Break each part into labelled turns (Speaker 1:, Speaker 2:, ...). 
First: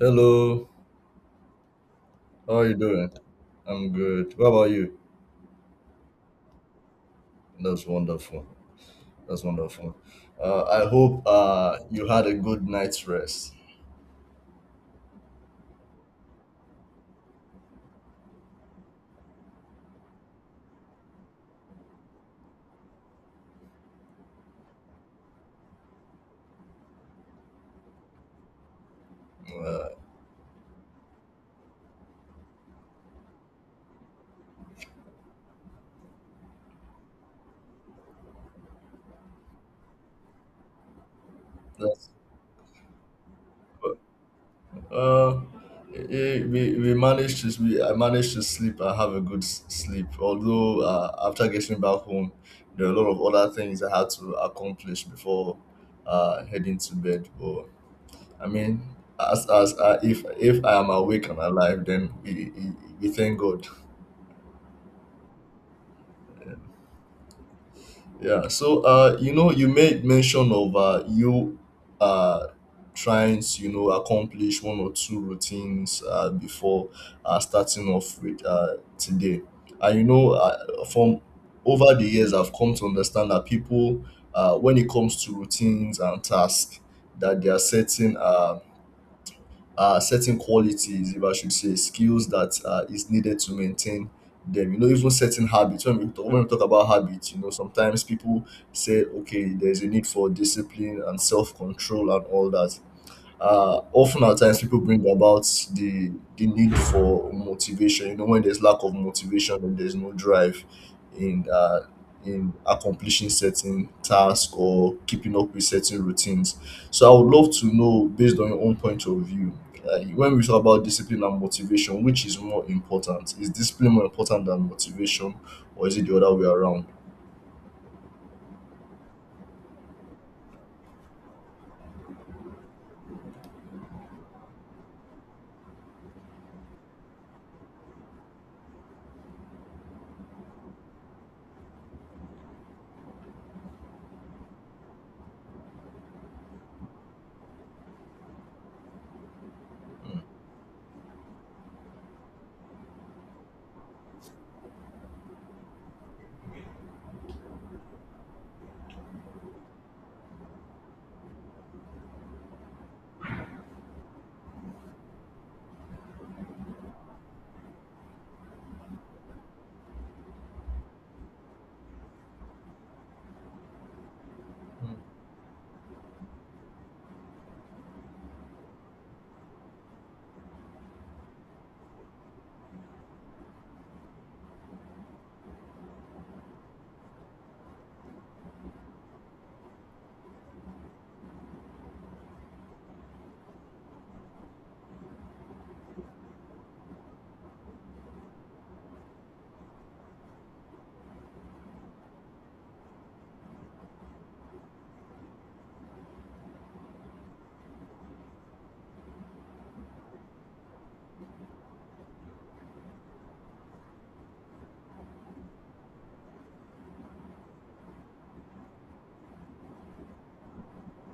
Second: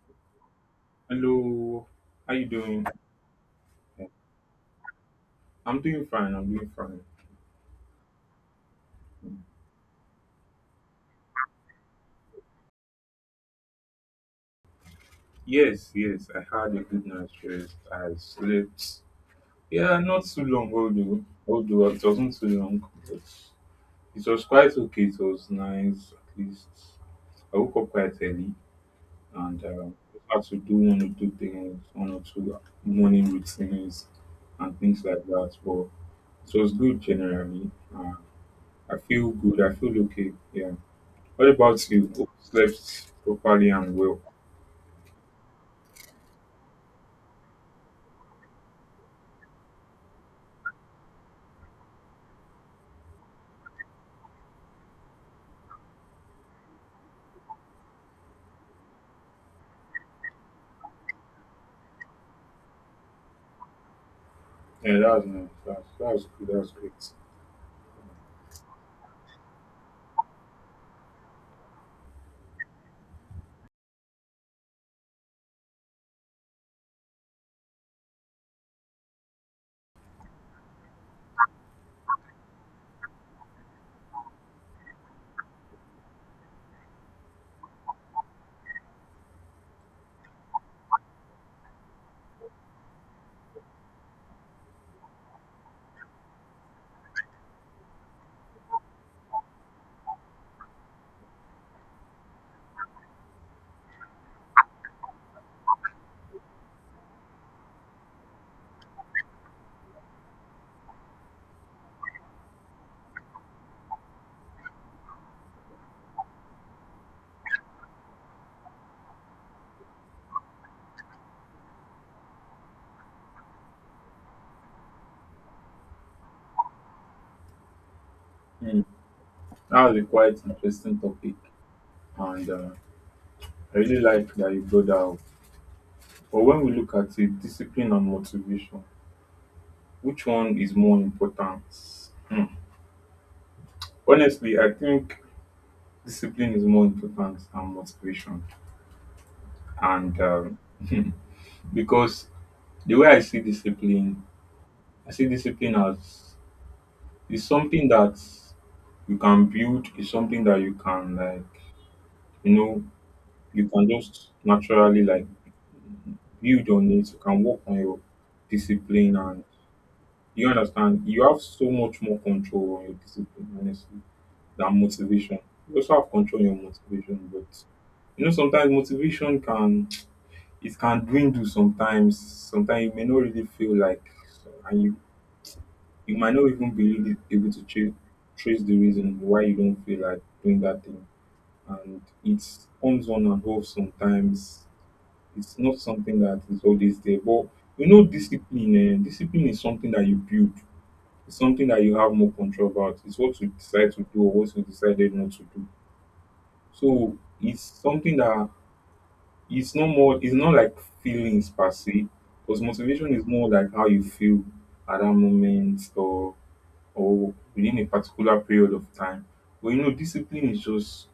Speaker 1: Hello,
Speaker 2: Hello, how you
Speaker 1: how are you
Speaker 2: doing?
Speaker 1: doing? I'm good. What about you?
Speaker 2: I'm doing fine. I'm doing fine.
Speaker 1: That's wonderful. That's wonderful. I hope you had a good night's rest.
Speaker 2: Yes, yes, I had a good night's rest. I slept. Yeah, not too long although it wasn't too long, but it was quite okay. It was nice. At least I woke up quite early and
Speaker 1: Uh,
Speaker 2: had to do one or two things, one or two morning routines and things like that. But it was good generally. I feel good. I feel okay. Yeah. What about
Speaker 1: that's,
Speaker 2: you? Hope you slept properly and well.
Speaker 1: uh, eh, we managed to we, I managed to sleep. I have a sleep. Although after getting back home, there are a lot of other things I had to accomplish before heading to bed. But I mean, as if I am awake and alive, then we thank God.
Speaker 2: Yeah, that's nice. That's good. That's great.
Speaker 1: Yeah. So, you know, you made mention of you uh, trying to, you know, accomplish one or two routines before starting off with today. And, you know, from over the years, I've come to understand that people, when it comes to routines and tasks, that they are setting certain qualities, if I should say, skills that is needed to maintain them. You know, even certain habits. When we talk about habits, you know, sometimes people say, okay, there's a need for discipline and self control and all that often at times people bring about the the need for motivation. You know, when there's lack of motivation and there's no drive in uh, in accomplishing certain tasks or keeping up with certain routines. So I would love to know, based on your own point of view, when we talk about discipline and motivation, which is more important? Is discipline more important than motivation, or is it the other way around?
Speaker 2: Mm. That was a quite interesting topic, and I really like that you brought that up. But when we look at it, discipline and motivation, which one is more important? Hmm. Honestly, I think discipline is more important than motivation, and because the way I see discipline as it's something that you can build, it's something that you can like, you know, you can just naturally like build on it, you can work on your discipline, and you understand you have so much more control on your discipline, honestly, than motivation. You also have control on your motivation, but you know, sometimes motivation can, it can dwindle sometimes. Sometimes you may not really feel like, and you might not even be really able to trace the reason why you don't feel like doing that thing. And it's comes on and off sometimes. It's not something that is always there. But you know, discipline, discipline is something that you build. It's something that you have more control about. It's what you decide to do or what you decided not to do. So it's something that it's not more. It's not like feelings per se, because motivation is more like how you feel at that moment, or within a particular period of time. But you know, discipline is just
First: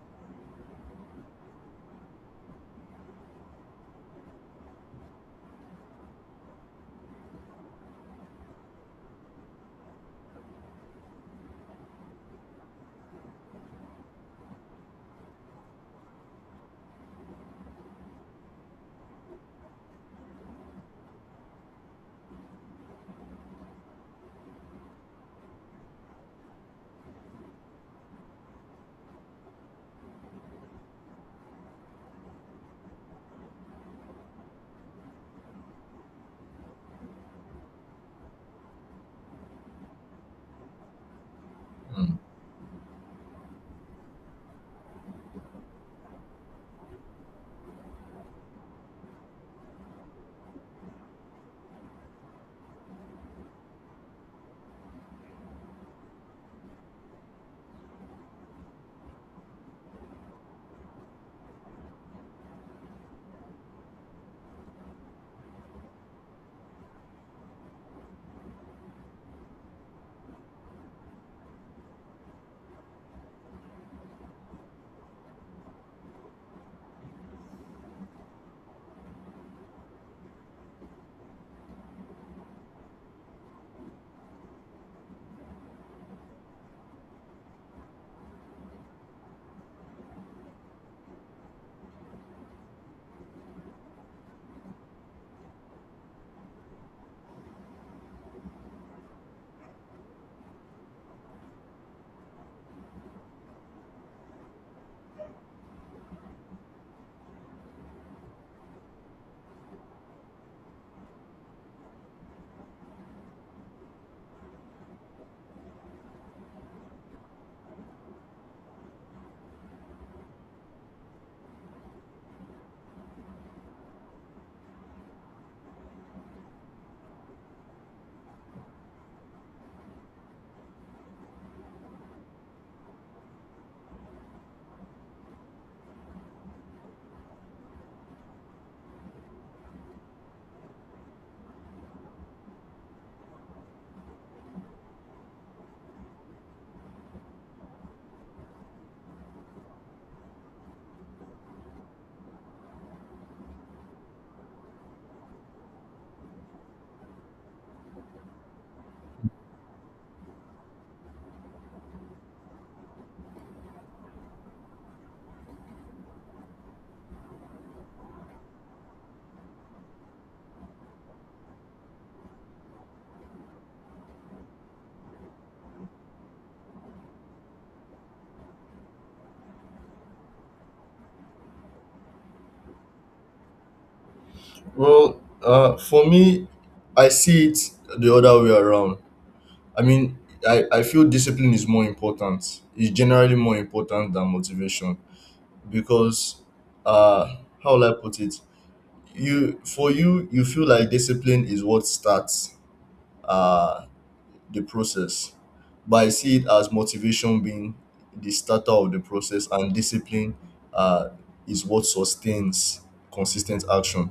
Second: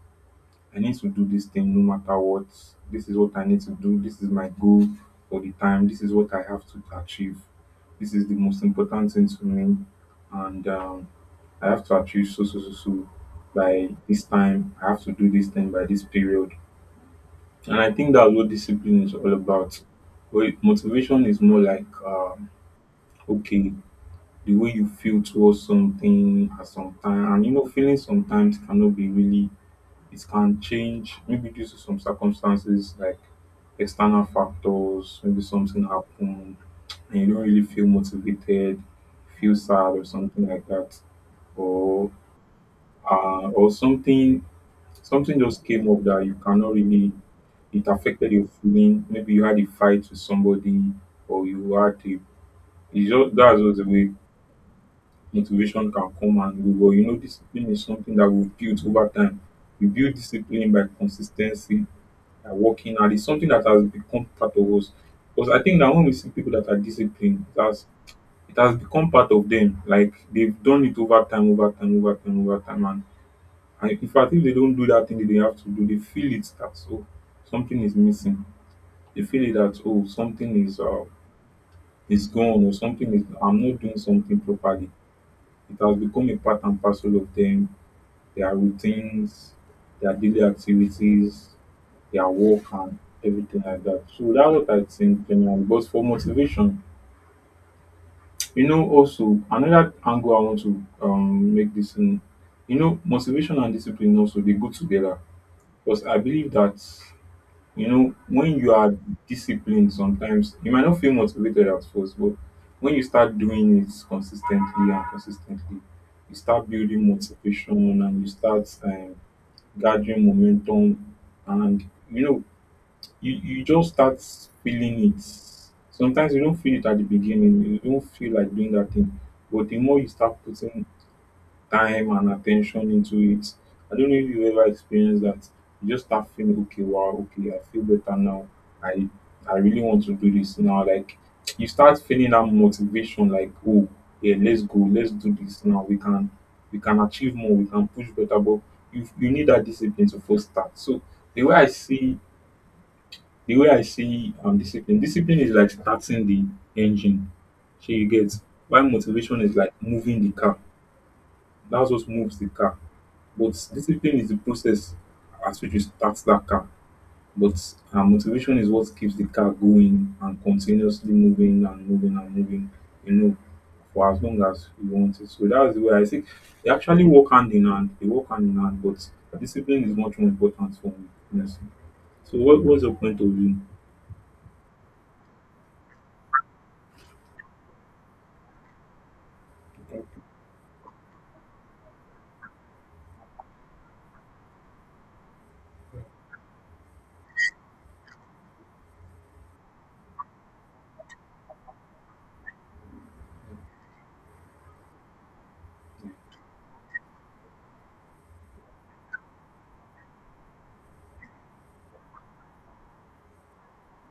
Speaker 2: I need to do this thing no matter what. This is what I need to do. This is my goal for the time. This is what I have to achieve. This is the most important thing to me. And I have to achieve so, so, so, so by this time. I have to do this thing by this period. And I think that's what discipline is all about. Well, motivation is more like, okay, the way you feel towards something at some time. And you know, feelings sometimes cannot be really, it can change maybe due to some circumstances like external factors, maybe something happened and you don't really feel motivated, feel sad or something like that. Or
Speaker 1: Mm.
Speaker 2: uh, or something something just came up that you cannot really, it affected your feeling. Maybe you had a fight with somebody or you had a, it's just that's just the way motivation can come and go. But you know, discipline is something that we've built over time. We build discipline by consistency, by working hard. It's something that has become part of us. Because I think that when we see people that are disciplined, it has become part of them. Like they've done it over time, over time, over time, over time. And in fact, if they don't do that thing that they have to do, they feel it that so something is missing. They feel it that oh, something is gone, or something is I'm not doing something properly. It has become a part and parcel of them, their routines, their daily activities, their work, and everything like that. So that's what I think generally. But for motivation, you know, also another angle I want to make this in, you know, motivation and discipline also they go together. Because I believe that you know, when you are disciplined, sometimes you might not feel motivated at first, but when you start doing it consistently and consistently, you start building motivation, and you start gathering momentum, and you know, you just start feeling it. Sometimes you don't feel it at the beginning, you don't feel like doing that thing, but the more you start putting time and attention into it. I don't know if you ever experienced that. You just start feeling okay, wow, okay, I feel better now. I I really want to do this now. Like you start feeling that motivation, like, oh yeah, let's go, let's do this now. We can achieve more, we can push better, but you need that discipline to first start. So the way I see the way I see discipline, discipline is like starting the engine. So you get why motivation is like moving the car. That's what moves the car, but discipline is the process as which you start that car. But motivation is what keeps the car going and continuously moving and moving and moving, you know, for as long as you want it. So that's the way I think they actually work hand in hand. They work hand in hand, but discipline is much more important for me, honestly. So what was your point of view?
Speaker 1: Well, for me, I see it the other way around. I mean, I feel discipline is more important. It's generally more important than motivation because, uh, how will I put it? You, you feel like discipline is what starts uh the process, but I see it as motivation being the starter of the process, and discipline uh is what sustains consistent action.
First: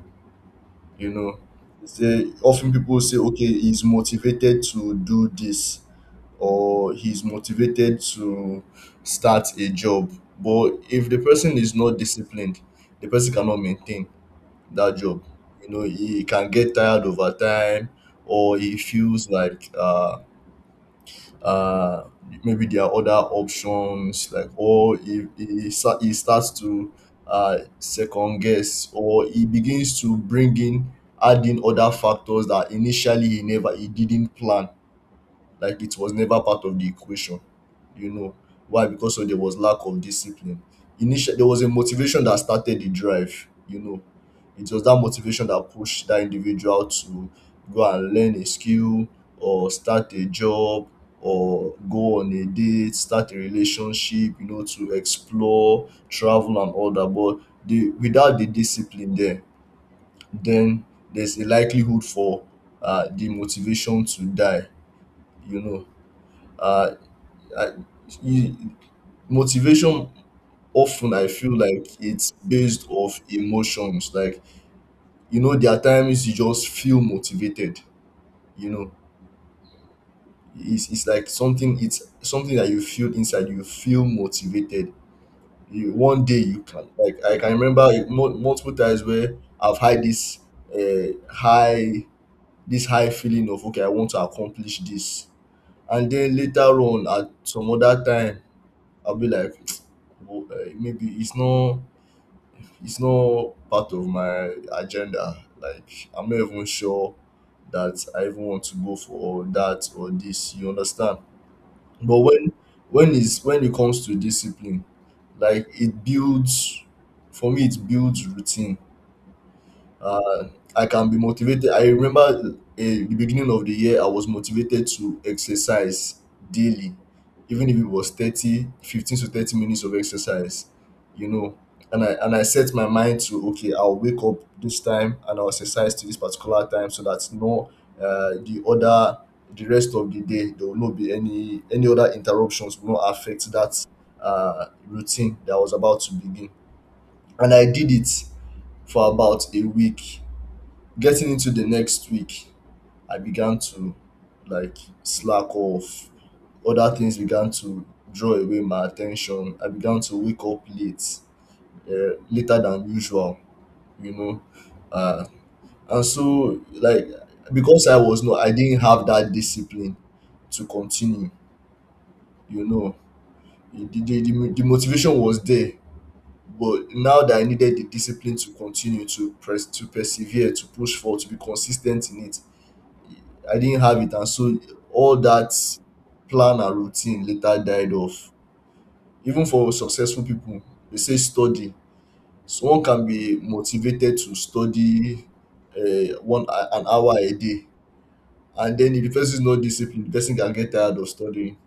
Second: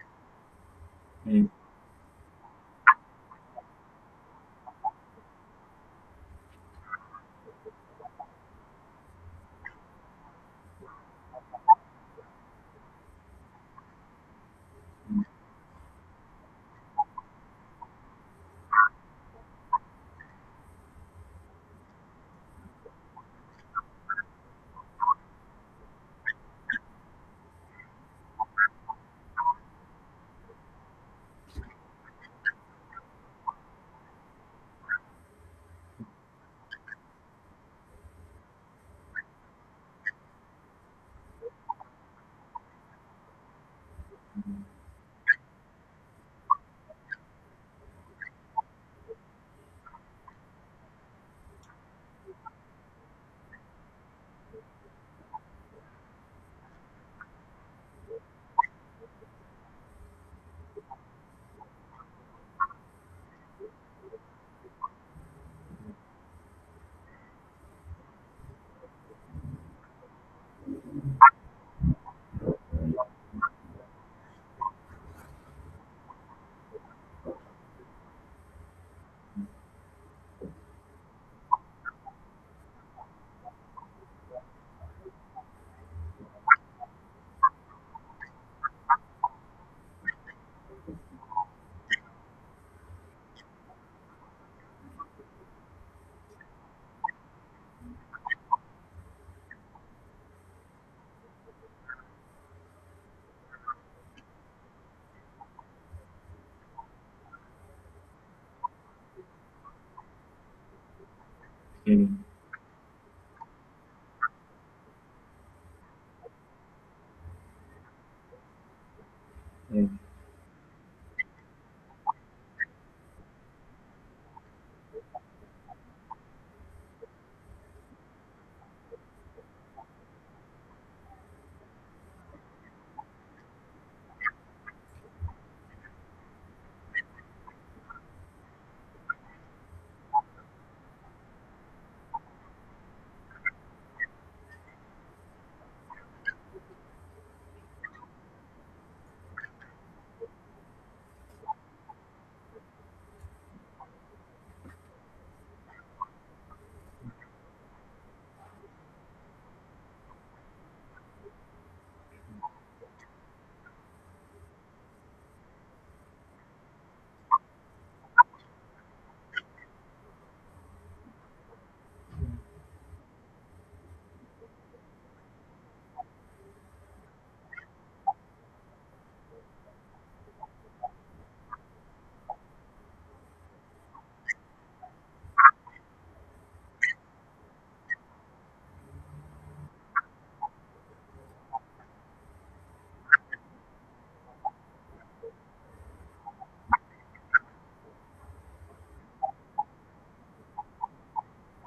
Speaker 1: You know,
Speaker 2: Mm,
Speaker 1: often people say, okay, he's motivated to do this or he's motivated to start a job. But if the person is not disciplined, the person cannot maintain that job. You know, he can get tired over time, or he feels like uh, maybe there are other options, like, or he starts to second guess, or he begins to bring in, add in other factors that initially he didn't plan, like it was never part of the equation. You know why? Because of there was lack of discipline. Initially, there was a motivation that started the drive. You know, it was that motivation that pushed that individual to go and learn a skill or start a job or go on a date, start a relationship, you know, to explore, travel, and all that. But without the discipline there, then there's a likelihood for the motivation to die. You know, uh, I, you, motivation, often I feel like it's based off emotions. Like you know, there are times you just feel motivated. You know, it's like something. It's something that you feel inside. You feel motivated. One day you can like I can remember it multiple times where I've had this high this high feeling of okay I want to accomplish this, and then later on at some other time I'll be like. Maybe it's not part of my agenda. Like I'm not even sure that I even want to go for that or this. You understand?
Speaker 2: mm,
Speaker 1: But when it comes to discipline, like it builds for me it builds routine.
Speaker 2: mm,
Speaker 1: Uh, I can be motivated. I remember the beginning of the year, I was motivated to exercise daily, even if it was 15 to 30 minutes of exercise, you know. And I set my mind to, okay, I'll wake up this time and I'll exercise to this particular time so that no, uh, the other, the rest of the day, there will not be any other interruptions will not affect that routine that I was about to begin. And I did it for about a week. Getting into the next week, I began to like slack off. Other things began to draw away my attention. I began to wake up late, later than usual, you know. Uh, and so, like, because I was not, I didn't have that discipline to continue, you know. The motivation was there, but now that I needed the discipline to continue to press, to persevere, to be consistent in it, I didn't have it and so all that plan and routine later died off. Even for successful people, they say study. Someone can be motivated to study one an hour a day, and then if the person is not disciplined the person can get tired of studying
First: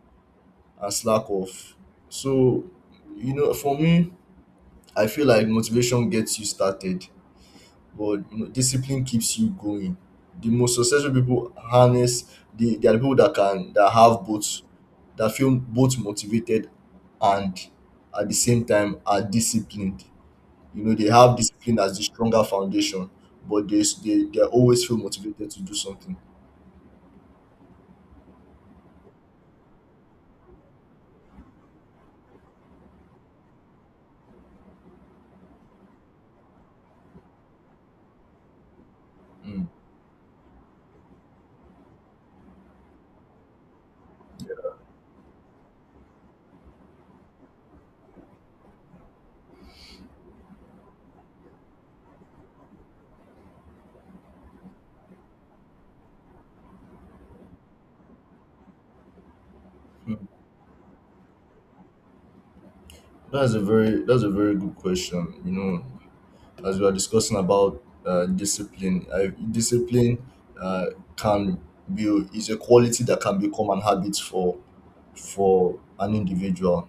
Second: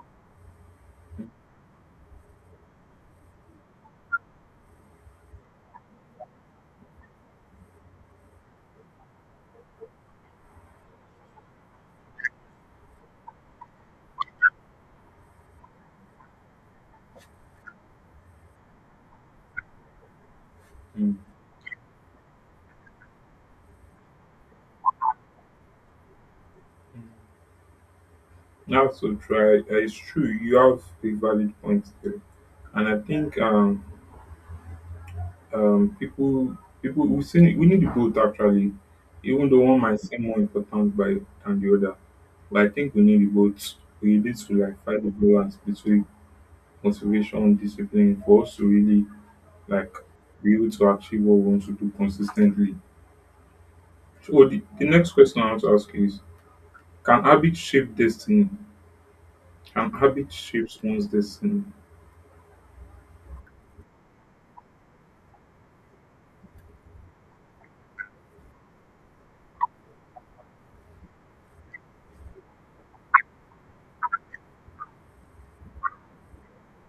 Speaker 1: and slack off. So you know, for me, I feel like motivation gets you started, but you know, discipline keeps you going. The most successful people harness they are the people that can that have both, that feel both motivated and at the same time are disciplined. You know, they
Speaker 2: mm.
Speaker 1: have discipline as the stronger foundation, but they always feel motivated to do something.
Speaker 2: That's so true. It's true. You have a valid point there. And I think um people people, we still need, we need both actually, even though
Speaker 1: Mm.
Speaker 2: one might seem more important by than the other, but I think we need both. We need to like fight the balance between motivation and discipline for us to really like be able to achieve what we want to do consistently. So the next question I want to ask is can habit shape destiny, can
Speaker 1: Mm.
Speaker 2: habit shapes one's destiny?
Speaker 1: That's a very good question. You know, as we are discussing about discipline uh, can be is a quality that can become an habit for an individual.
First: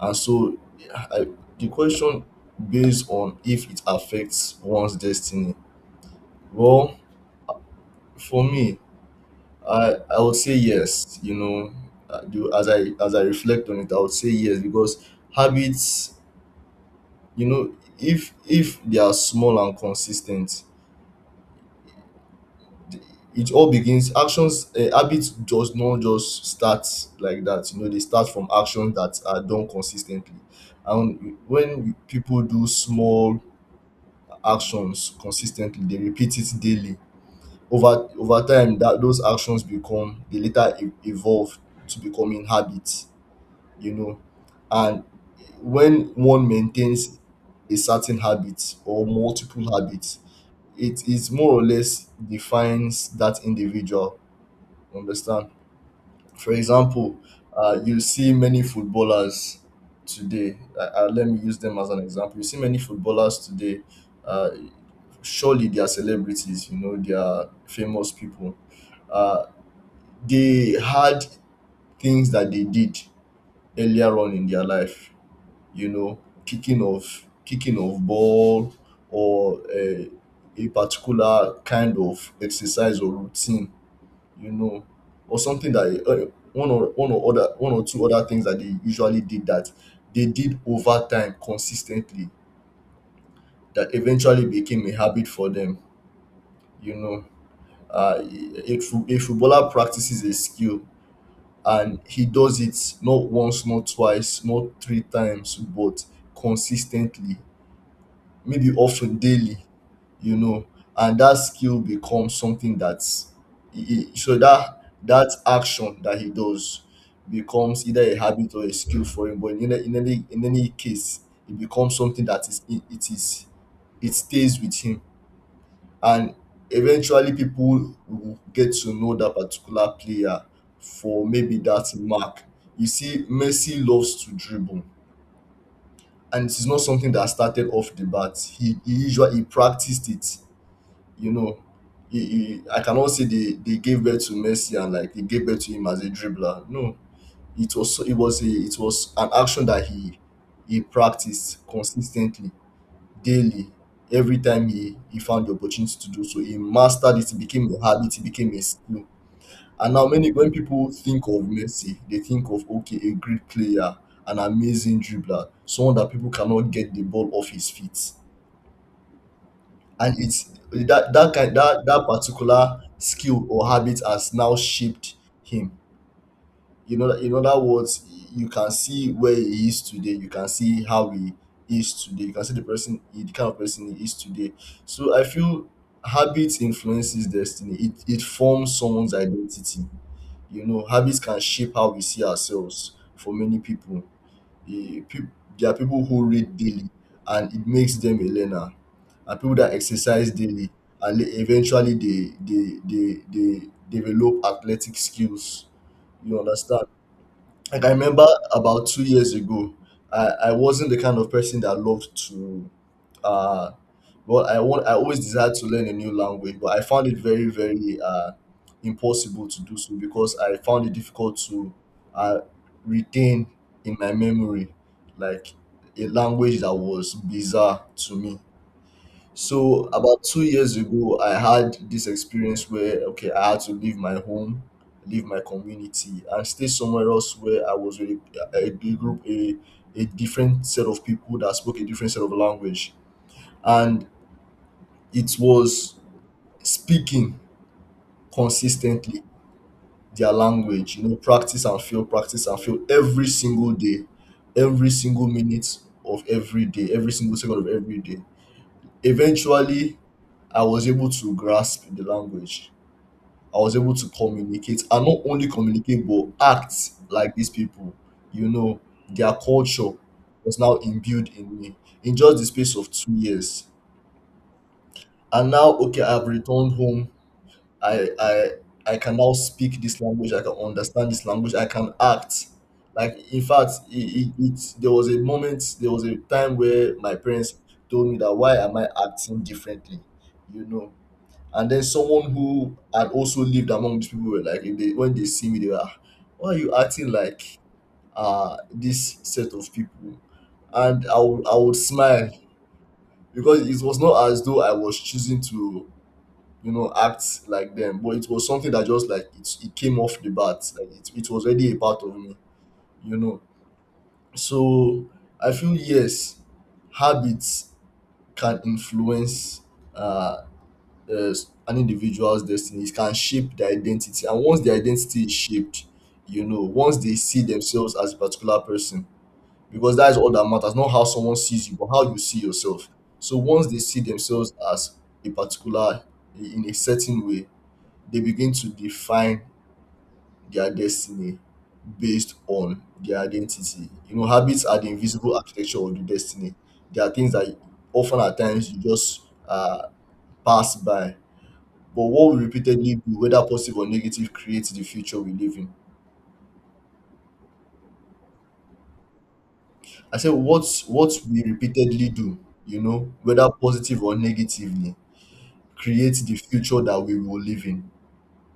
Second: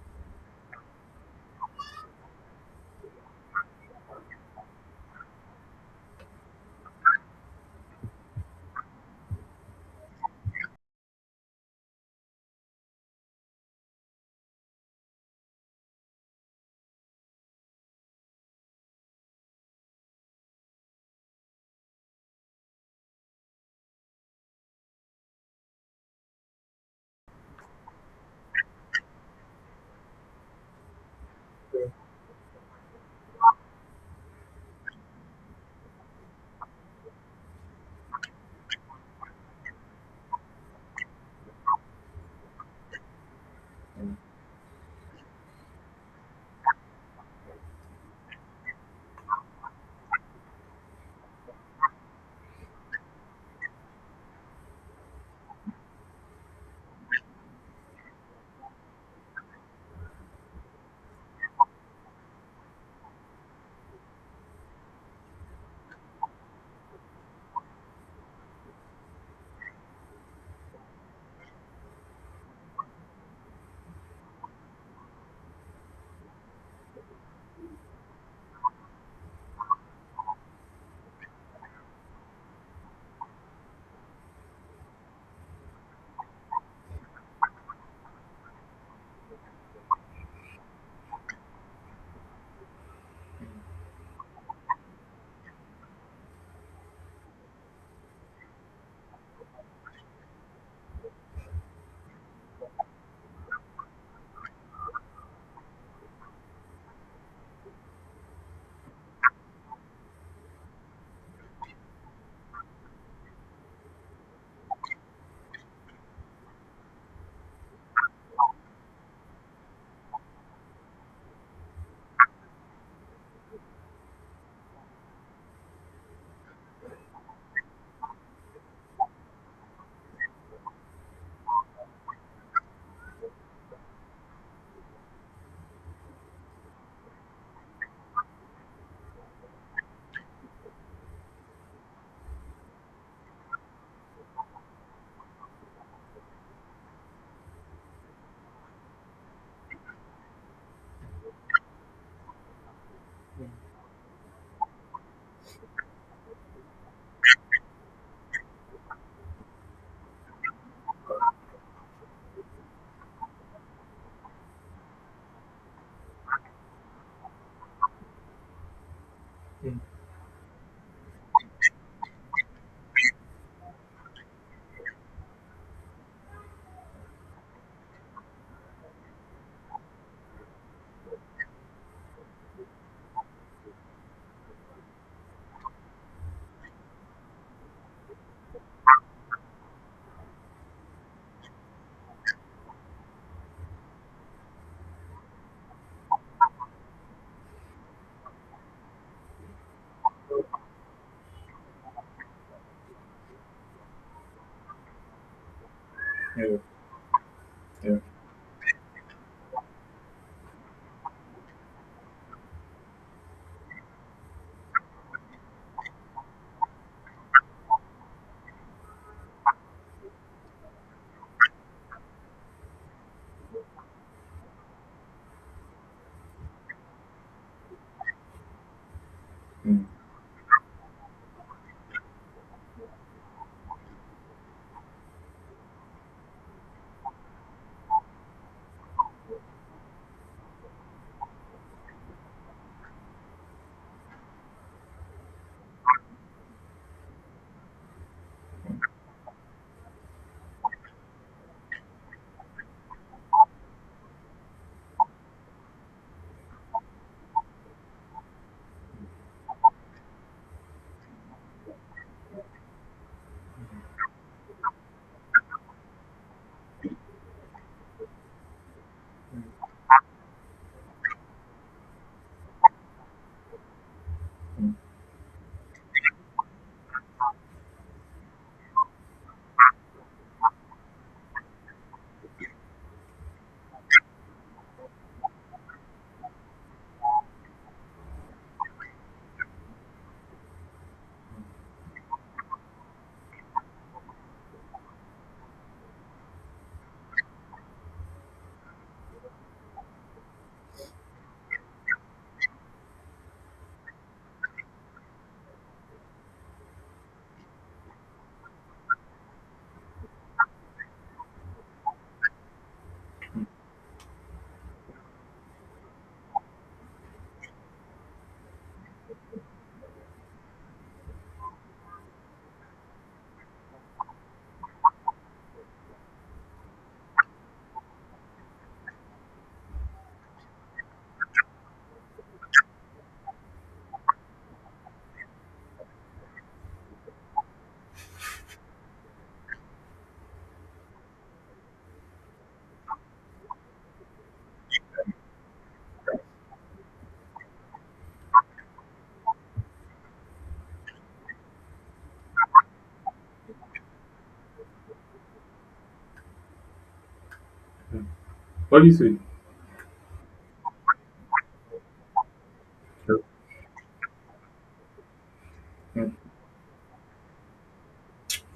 Speaker 1: And so, I, the question based on if it affects one's destiny. Well, for me, I would say yes. You know, as I reflect on it, I would say yes because habits. You know, if they are small and consistent, it all begins actions. Habits just not just start like that, you know, they start from actions that are done consistently, and when people do small actions consistently they repeat it daily over time, that those actions become, they later evolve to becoming habits, you know. And when one maintains a certain habit or multiple habits, it is more or less defines that individual, understand. For example, you see many footballers today. Let me use them as an example. You see many footballers today. Uh, surely they are celebrities. You know, they are famous people. Uh, they had things that they did earlier on in their life. You know, kicking of ball or a particular kind of exercise or routine, you know, or something that one or two other things that they usually did, that they did over time consistently, that eventually became a habit for them. You know, uh, a footballer practices a skill and he does it not once, not twice, not three times, but consistently, maybe often daily, you know. And that skill becomes something that's so that that action that he does becomes either a habit or a skill for him, but in any case it becomes something that is it is, it stays with him, and eventually people will get to know that particular player for maybe that mark. You see Messi loves to dribble, and it is not something that started off the bat. He practiced it, you know. I cannot say they gave birth to Messi and like they gave birth to him as a dribbler. No, it was an action that he practiced consistently, daily, every time he found the opportunity to do so. He mastered it, it became a habit, it became a skill. And now many when people think of Messi, they think of okay, a great player, an amazing dribbler, someone that people cannot get the ball off his feet, and it's that that kind that that particular skill or habit has now shaped him, you know. In other words, you can see where he is today, you can see how he is today, you can see the person, the kind of person he is today. So I feel habit influences destiny, it forms someone's identity. You know, habits can shape how we see ourselves. For many people, e, peop- there are people who read daily and it makes them a learner, and people that exercise daily and eventually they develop athletic skills, you
Speaker 2: Yeah,
Speaker 1: understand. Like I
Speaker 2: yeah,
Speaker 1: remember about 2 years ago, I wasn't the kind of person that loved to uh well, I always desired to learn a new language, but I found it very, very impossible to do so because I found it difficult to uh retain in my memory like a language that was bizarre to me.
Speaker 2: mm,
Speaker 1: So about 2 years ago, I had this experience where okay, I had to leave my home, leave my community, and stay somewhere else where I was with a group, a different set of people that spoke a different set of language, and it was speaking consistently their language. You know, practice and fail every single day, every single minute of every day, every single second of every day. Eventually, I was able to grasp the language. I was able to communicate and not only communicate but act like these people. You know, their culture was now imbued in me in just the space of 2 years.
Speaker 2: mm,
Speaker 1: And now, okay, I've returned home. I I can now speak this language. I can understand this language. I can act. Like in fact, it there was a moment, there was a time where my parents told me that why am I acting differently? You know, and then someone who had also lived among these people were like, if they, when they see me, they were, "Ah, why are you acting like this set of people?" And I would smile because it was not as though I was choosing to, you know, act like them, but it was something that just like it came off the bat. Like it was already a part of me, you know. So I feel, yes, habits can influence uh, uh, an individual's destiny. It can shape their identity, and once their identity is shaped, you know, once they see themselves as a particular person, because that is all that matters, not how someone sees you, but how you see yourself. So once they see themselves as a particular in a certain way, they begin to define their destiny based on their identity. You know, habits are the invisible architecture of the destiny. There are things that often at times you just uh, pass by, but what we repeatedly do, whether positive or negative, creates the future we live in.
Speaker 2: yeah. What do you say?
Speaker 1: I said what we repeatedly do, you know, whether positive or negatively,
Speaker 2: Yeah.
Speaker 1: creates the future that we will live in.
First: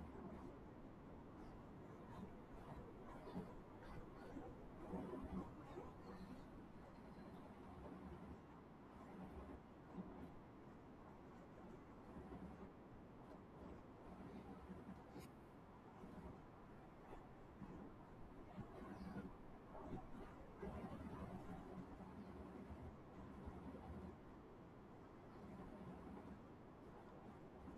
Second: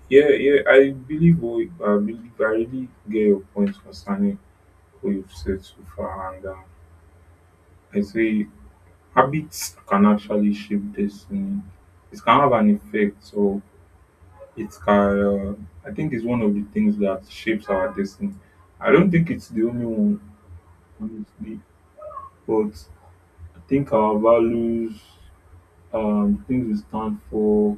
Speaker 2: Yeah, yeah, I believe we, I believe I really get your point concerning what you've said so far, and I say habits can actually shape destiny. It can have an effect, so it can. I think it's one of the things that shapes our destiny. I don't think it's the only one, honestly, but I think our values, things we stand for,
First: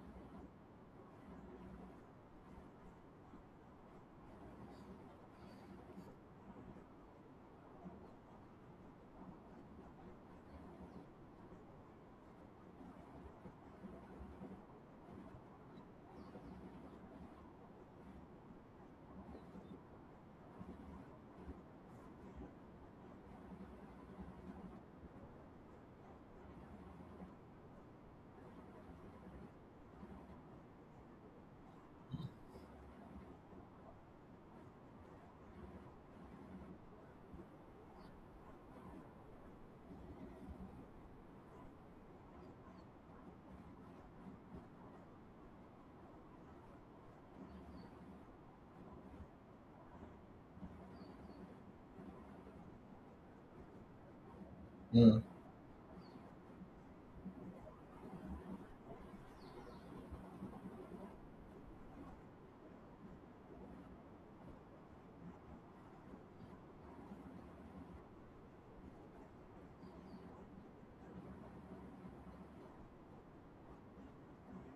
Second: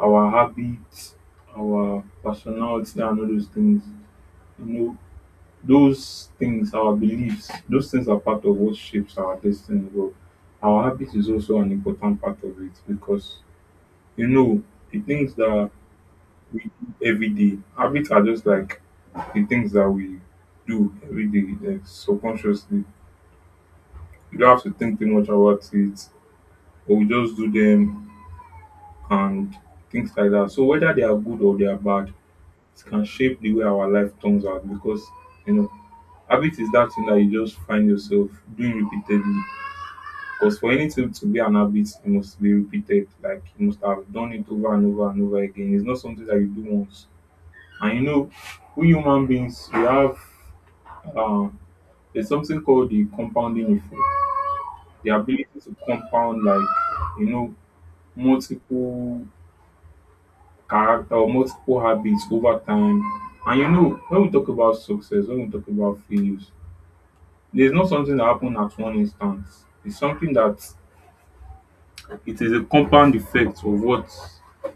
Speaker 2: our habits, our personality, and all those things. You know, those things, our beliefs, those things are part of what shapes our destiny. But our habit is also an important part of it, because you know the things that we do every day. Habits are just like the things that we do every day, like subconsciously. You don't have to think too much about it, but we just do them and things like that. So whether they are good or they are bad, it can shape the way our life turns out, because you know habit is that thing that you just find yourself doing repeatedly. Because for anything to be an habit, it must be repeated. Like you must have done it over and over and over again. It's not something that you do once. And you know, we human beings, we have um, there's something called the compounding effect. The
Speaker 1: Mm.
Speaker 2: ability to compound, like you know, multiple character or multiple habits over time. And you know, when we talk about success, when we talk about failures, there's not something that happened at one instance. It's something that it is a compound effect of what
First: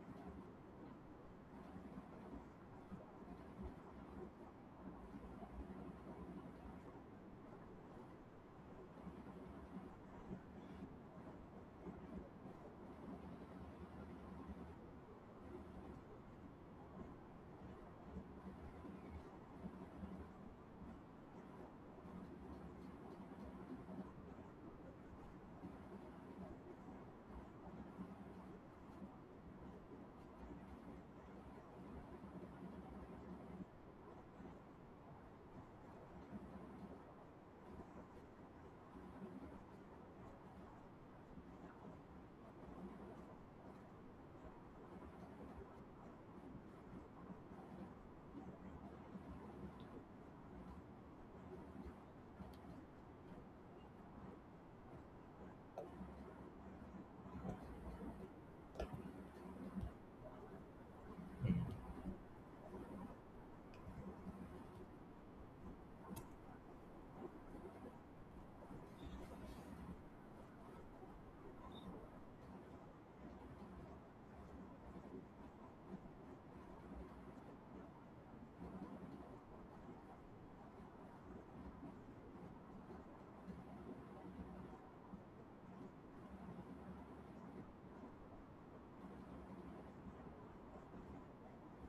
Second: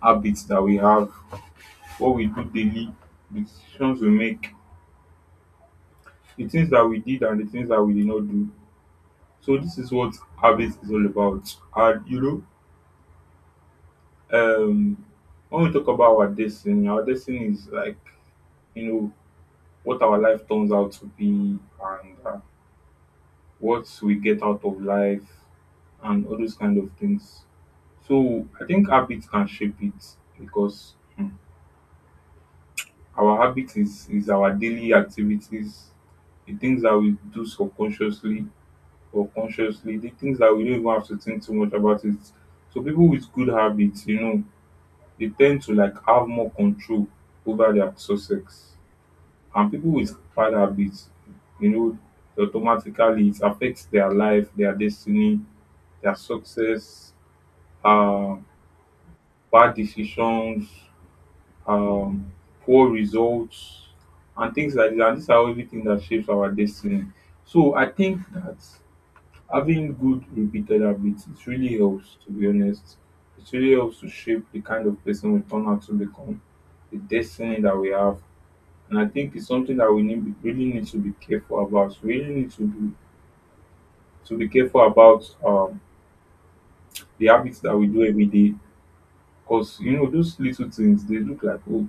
Speaker 2: habits that we have, what we do daily, the decisions we make, the things that we did and the things that we did not do. So this is what habits is all about. And you know, when we talk about our destiny is like, you know, what our life turns out to be, and what we get out of life and all those kind of things. So I think habits can shape it because hmm, our habit is our daily activities, the things that we do subconsciously or consciously, the things that we don't even have to think too much about it. So people with good habits, you know, they tend to like have more control over their success. And people with bad habits, you know, automatically it affects their life, their destiny, their success, uh, bad decisions, um, poor results, and things like that. These are everything that shapes our destiny. So I think that having good repeated habits it really helps. To be honest, it really helps to shape the kind of person we turn out to become, the destiny that we have, and I think it's something that we need really need to be careful about. We really need to be careful about the habits that we do every day, because you know those little things they look like oh,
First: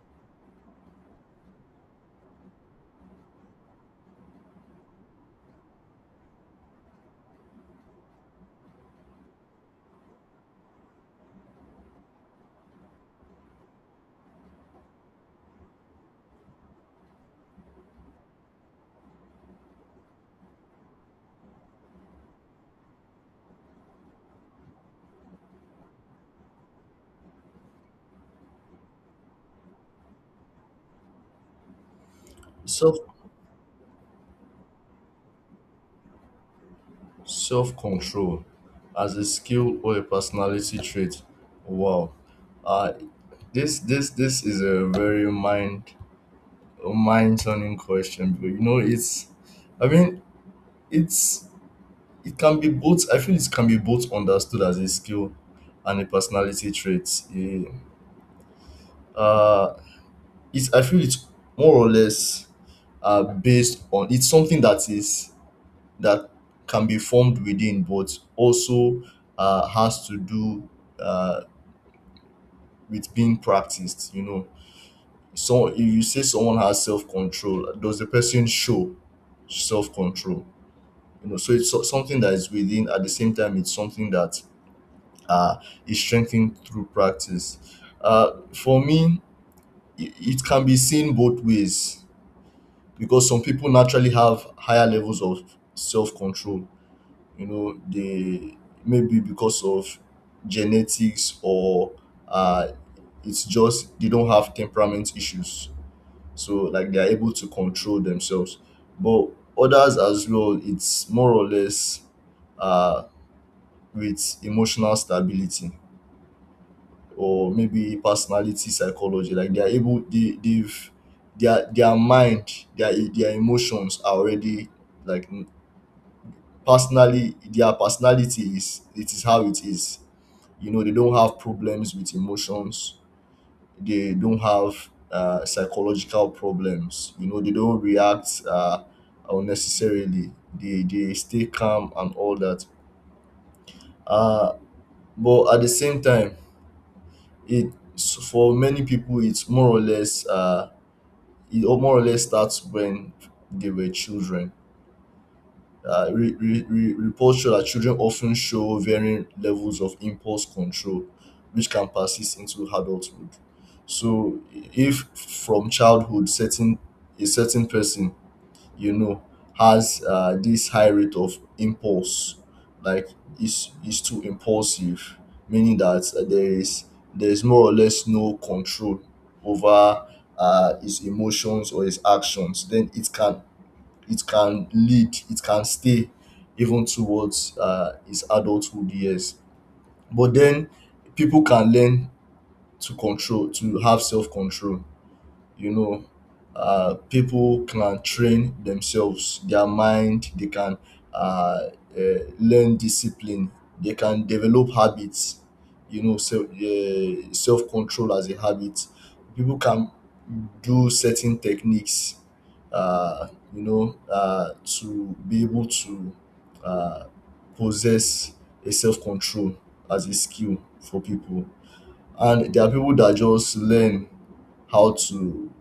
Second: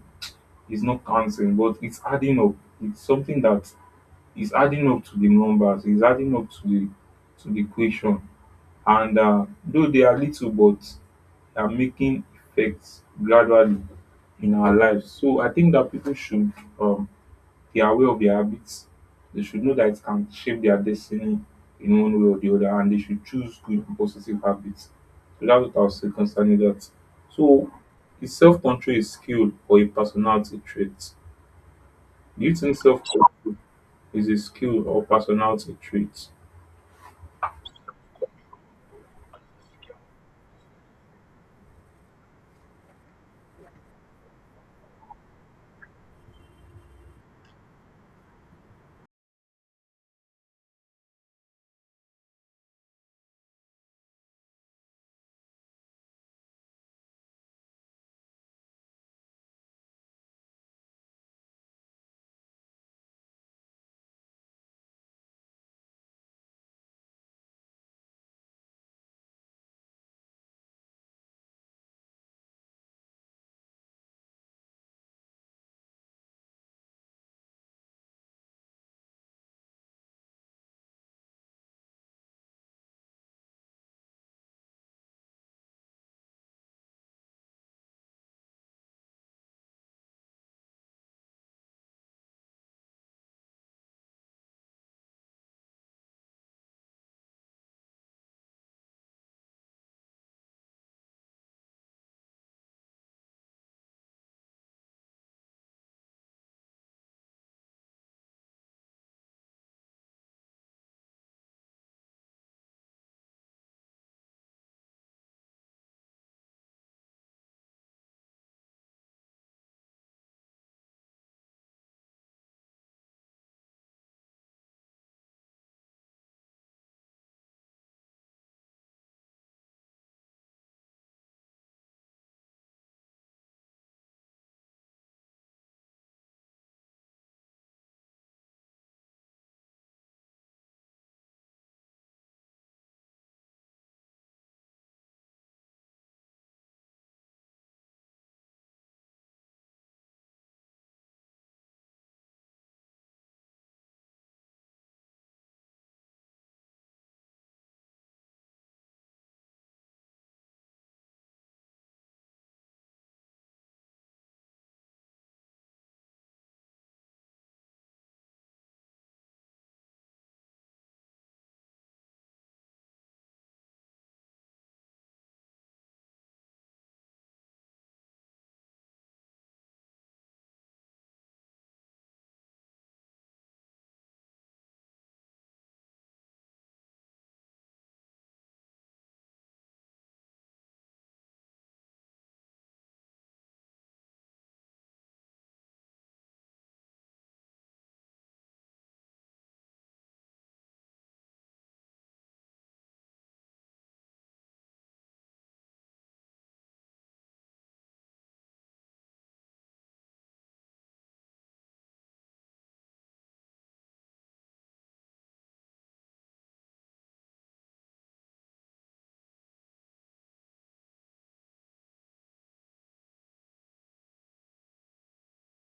Speaker 2: it's not counting, but it's adding up. It's something that is adding up to the numbers. It's adding up to the equation. And though they are little, but they are making effects gradually in our lives. So I think that people should um, they are aware of their habits. They should know that it can shape their destiny in one way or the other, and they should choose good and positive habits. So that's what I'll say concerning that. So, is self control a skill or a personality trait? Do you think
Speaker 1: Self
Speaker 2: self control is a skill or personality trait?
Speaker 1: self control as a skill or a personality trait. Wow. Uh this is a very mind turning question, but you know it's I mean it's it can be both. I feel it can be both understood as a skill and a personality trait. Yeah. Uh, I feel it's more or less based on it's something that is that can be formed within, but also has to do uh, with being practiced. You know, so if you say someone has self control, does the person show self control? You know, so it's something that is within. At the same time, it's something that uh, is strengthened through practice. For me, it can be seen both ways because some people naturally have higher levels of self control. You know, they maybe because of genetics or uh, it's just they don't have temperament issues. So, like, they are able to control themselves. But others as well, it's more or less uh, with emotional stability or maybe personality psychology like they are able they they've their mind their emotions are already like personally their personality is it is how it is. You know, they don't have problems with emotions, they don't have psychological problems. You know, they don't react unnecessarily, they stay calm and all that. uh but at the same time for many people it's more or less it all more or less starts when they were children. Reports show that children often show varying levels of impulse control, which can persist into adulthood. So, if from childhood, certain a certain person, you know, has this high rate of impulse, like is too impulsive, meaning that there is more or less no control over his emotions or his actions. Then it can stay even towards his adulthood years. But then people can learn to control, to have self control. You know, people can train themselves their mind, they can uh, learn discipline, they can develop habits, you know, self-control as a habit. People can do certain techniques, uh, you know, to be able to uh, possess a self-control as a skill for people. And there are people that just learn how to,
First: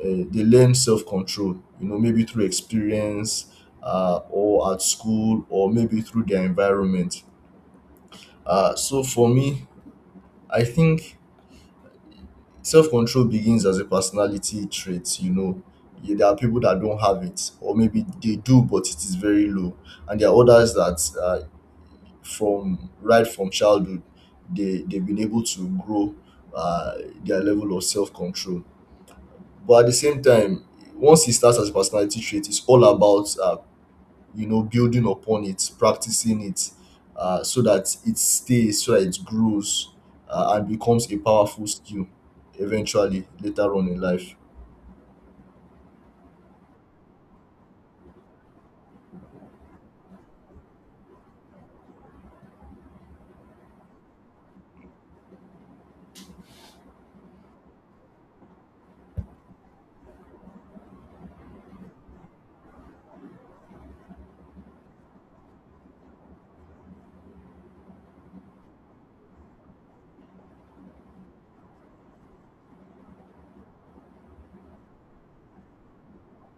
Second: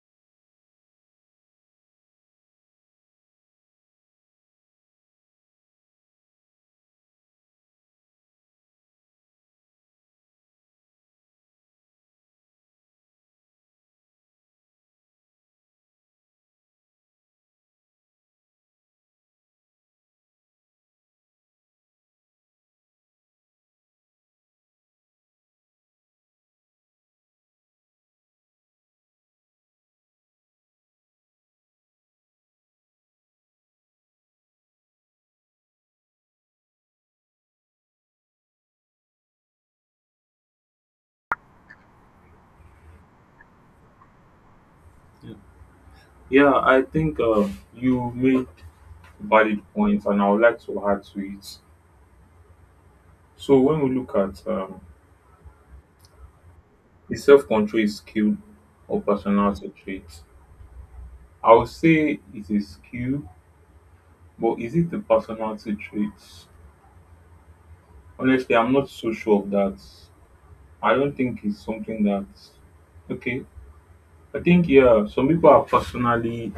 Speaker 1: they learn self-control, you know, maybe through experience, or at school or maybe through their environment. So for me, I think self-control begins as a personality trait. You know, yeah, there are people that don't have it, or maybe they do but it is very low, and there are others that, from right from childhood, they they've been able to grow uh, their level of self-control. But at the same time, once it starts as a personality trait, it's all about, you know, building upon it, practicing it, so that it stays, so that it grows, and becomes a powerful skill eventually later on in life.
Speaker 2: Yeah, I think you made valid points, and I would like to add to it. So when we look at is self control is skill or personality trait, I would say it's a skill, but is it the personality traits? Honestly, I'm not so sure of that. I don't think it's something that. Okay, I think yeah, some people are personally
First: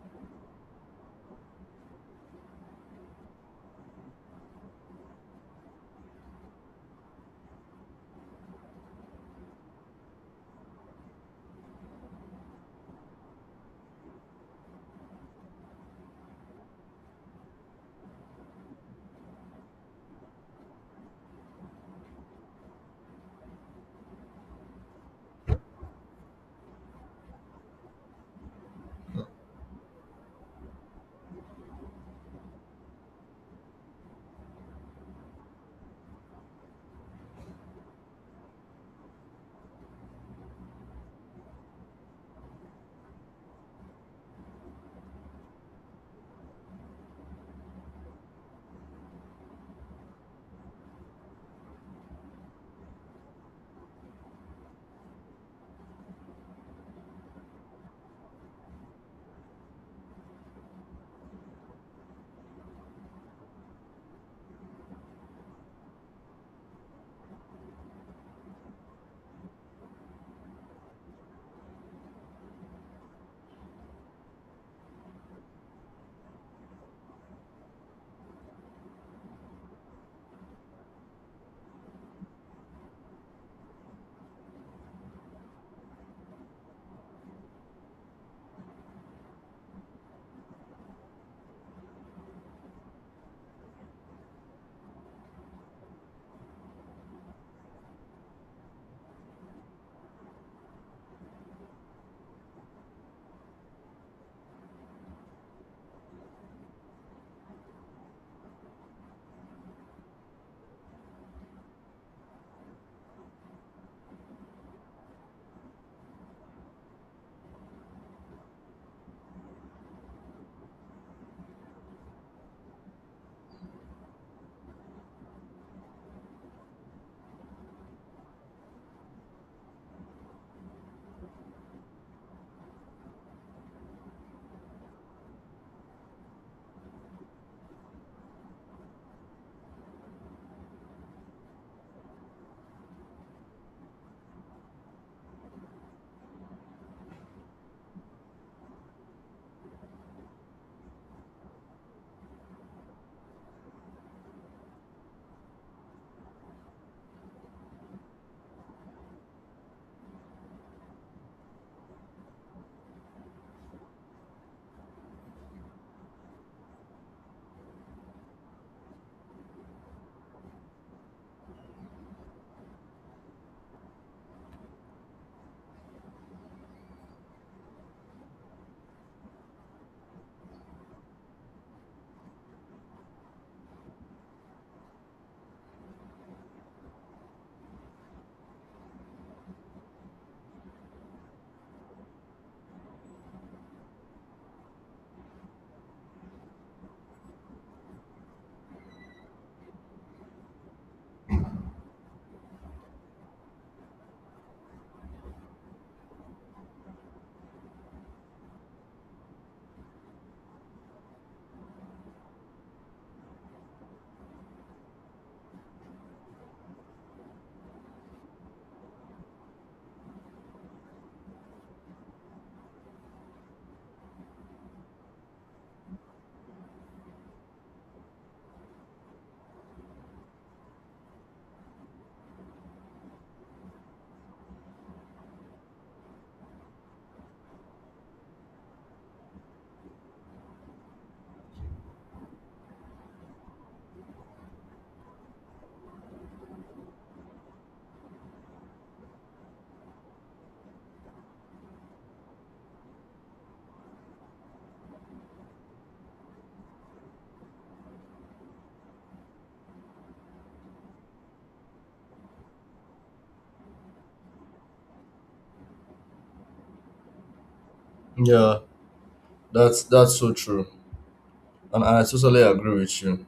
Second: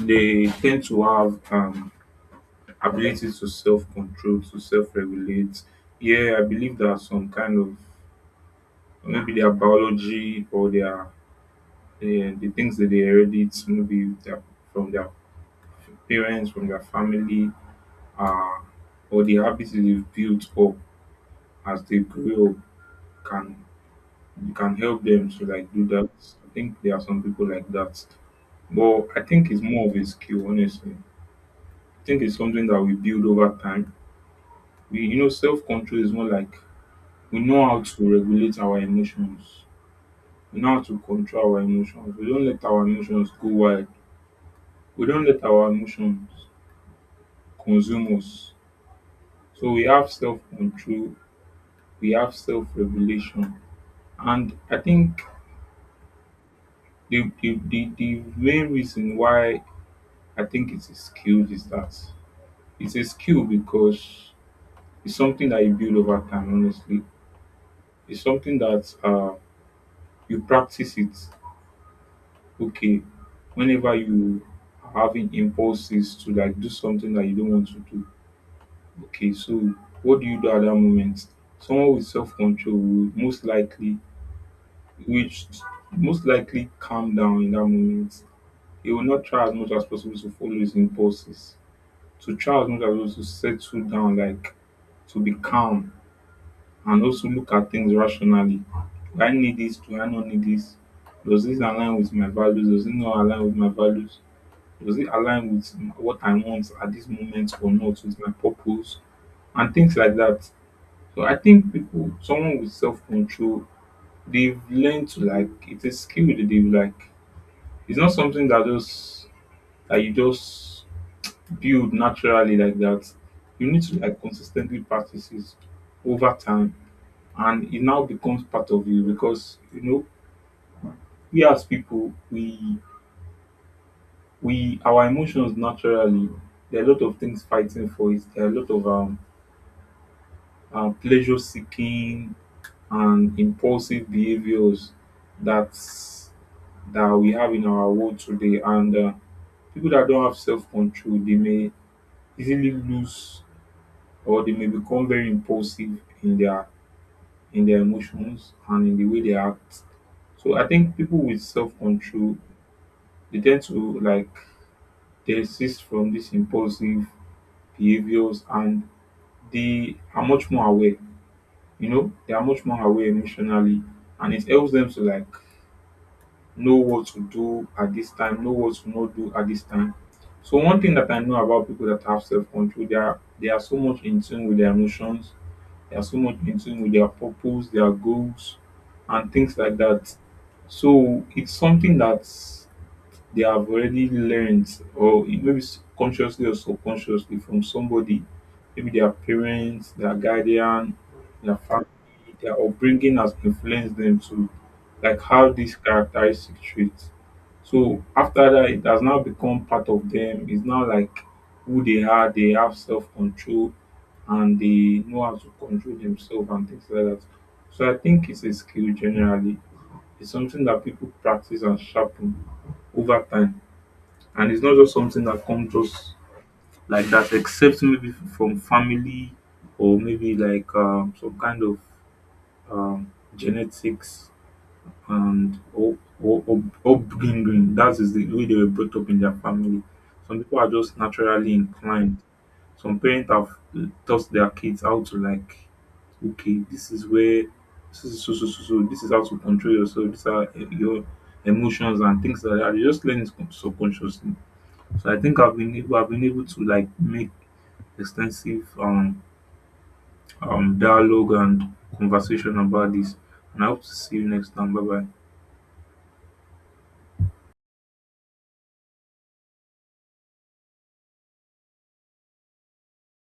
Speaker 2: they tend to have ability to self control, to self regulate. Yeah, I believe that some kind of maybe their biology or their the things that they inherit, maybe their, from their parents, from their family, uh, or the habits they've built up as they grow up can you can help them to like do that. I think there are some people like that. But I think it's more of a skill, honestly. I think it's something that we build over time. We you know self control is more like we know how to regulate our emotions. We know how to control our emotions. We don't let our emotions go wild. We don't let our emotions consume us. So we have self control, we have self regulation. And I think the main reason why I think it's a skill is that it's a skill because it's something that you build over time, honestly. It's something that you practice it. Okay, whenever you are having impulses to like do something that you don't want to do, okay, so what do you do at that moment? Someone with self control will most likely, which most likely calm down in that moment. He will not try as much as possible to follow his impulses. So child must have also settle down, like to be calm and also look at things rationally. Do I need this? Do I not need this? Does this align with my values? Does it not align with my values? Does it align with what I want at this moment or not with my purpose? And things like that. So I think people, someone with self control, they've learned to like it's a skill that they've like. It's not something that just that you just build naturally like that. You need to like consistently practice it over time and it now becomes part of you because you know we as people we our emotions naturally there are a lot of things fighting for it. There are a lot of pleasure seeking and impulsive behaviors that's that we have in our world today and people that don't have self-control they may easily lose or they may become very impulsive in their in their emotions and in the way they act. So I think people with self control they tend to like they desist from these impulsive behaviors and they are much more aware. You know, they are much more aware emotionally and it helps them to like know what to do at this time, know what to not do at this time. So one thing that I know about people that have self control, they are so much in tune with their emotions. They are so much in tune with their purpose, their goals, and things like that. So it's something that's they have already learned or maybe consciously or subconsciously from somebody maybe their parents, their guardian, their family, their upbringing has influenced them to like have these characteristic traits. So after that it has now become part of them, it's now like who they are, they have self-control and they know how to control themselves and things like that. So I think it's a skill generally, it's something that people practice and sharpen over time, and it's not just something that comes just like that, except maybe from family or maybe like some kind of genetics and or, or upbringing. That is the way they were brought up in their family. Some people are just naturally inclined. Some parents have taught their kids how to like, okay, this is where this is so so so so. This is how to control yourself. These are eh, your emotions and things like that. You just learn it subconsciously. So I think I've been able to like make extensive dialogue and conversation about this. And I hope to see you next time. Bye bye.
Speaker 1: Yeah, that's so true, and I totally agree with you.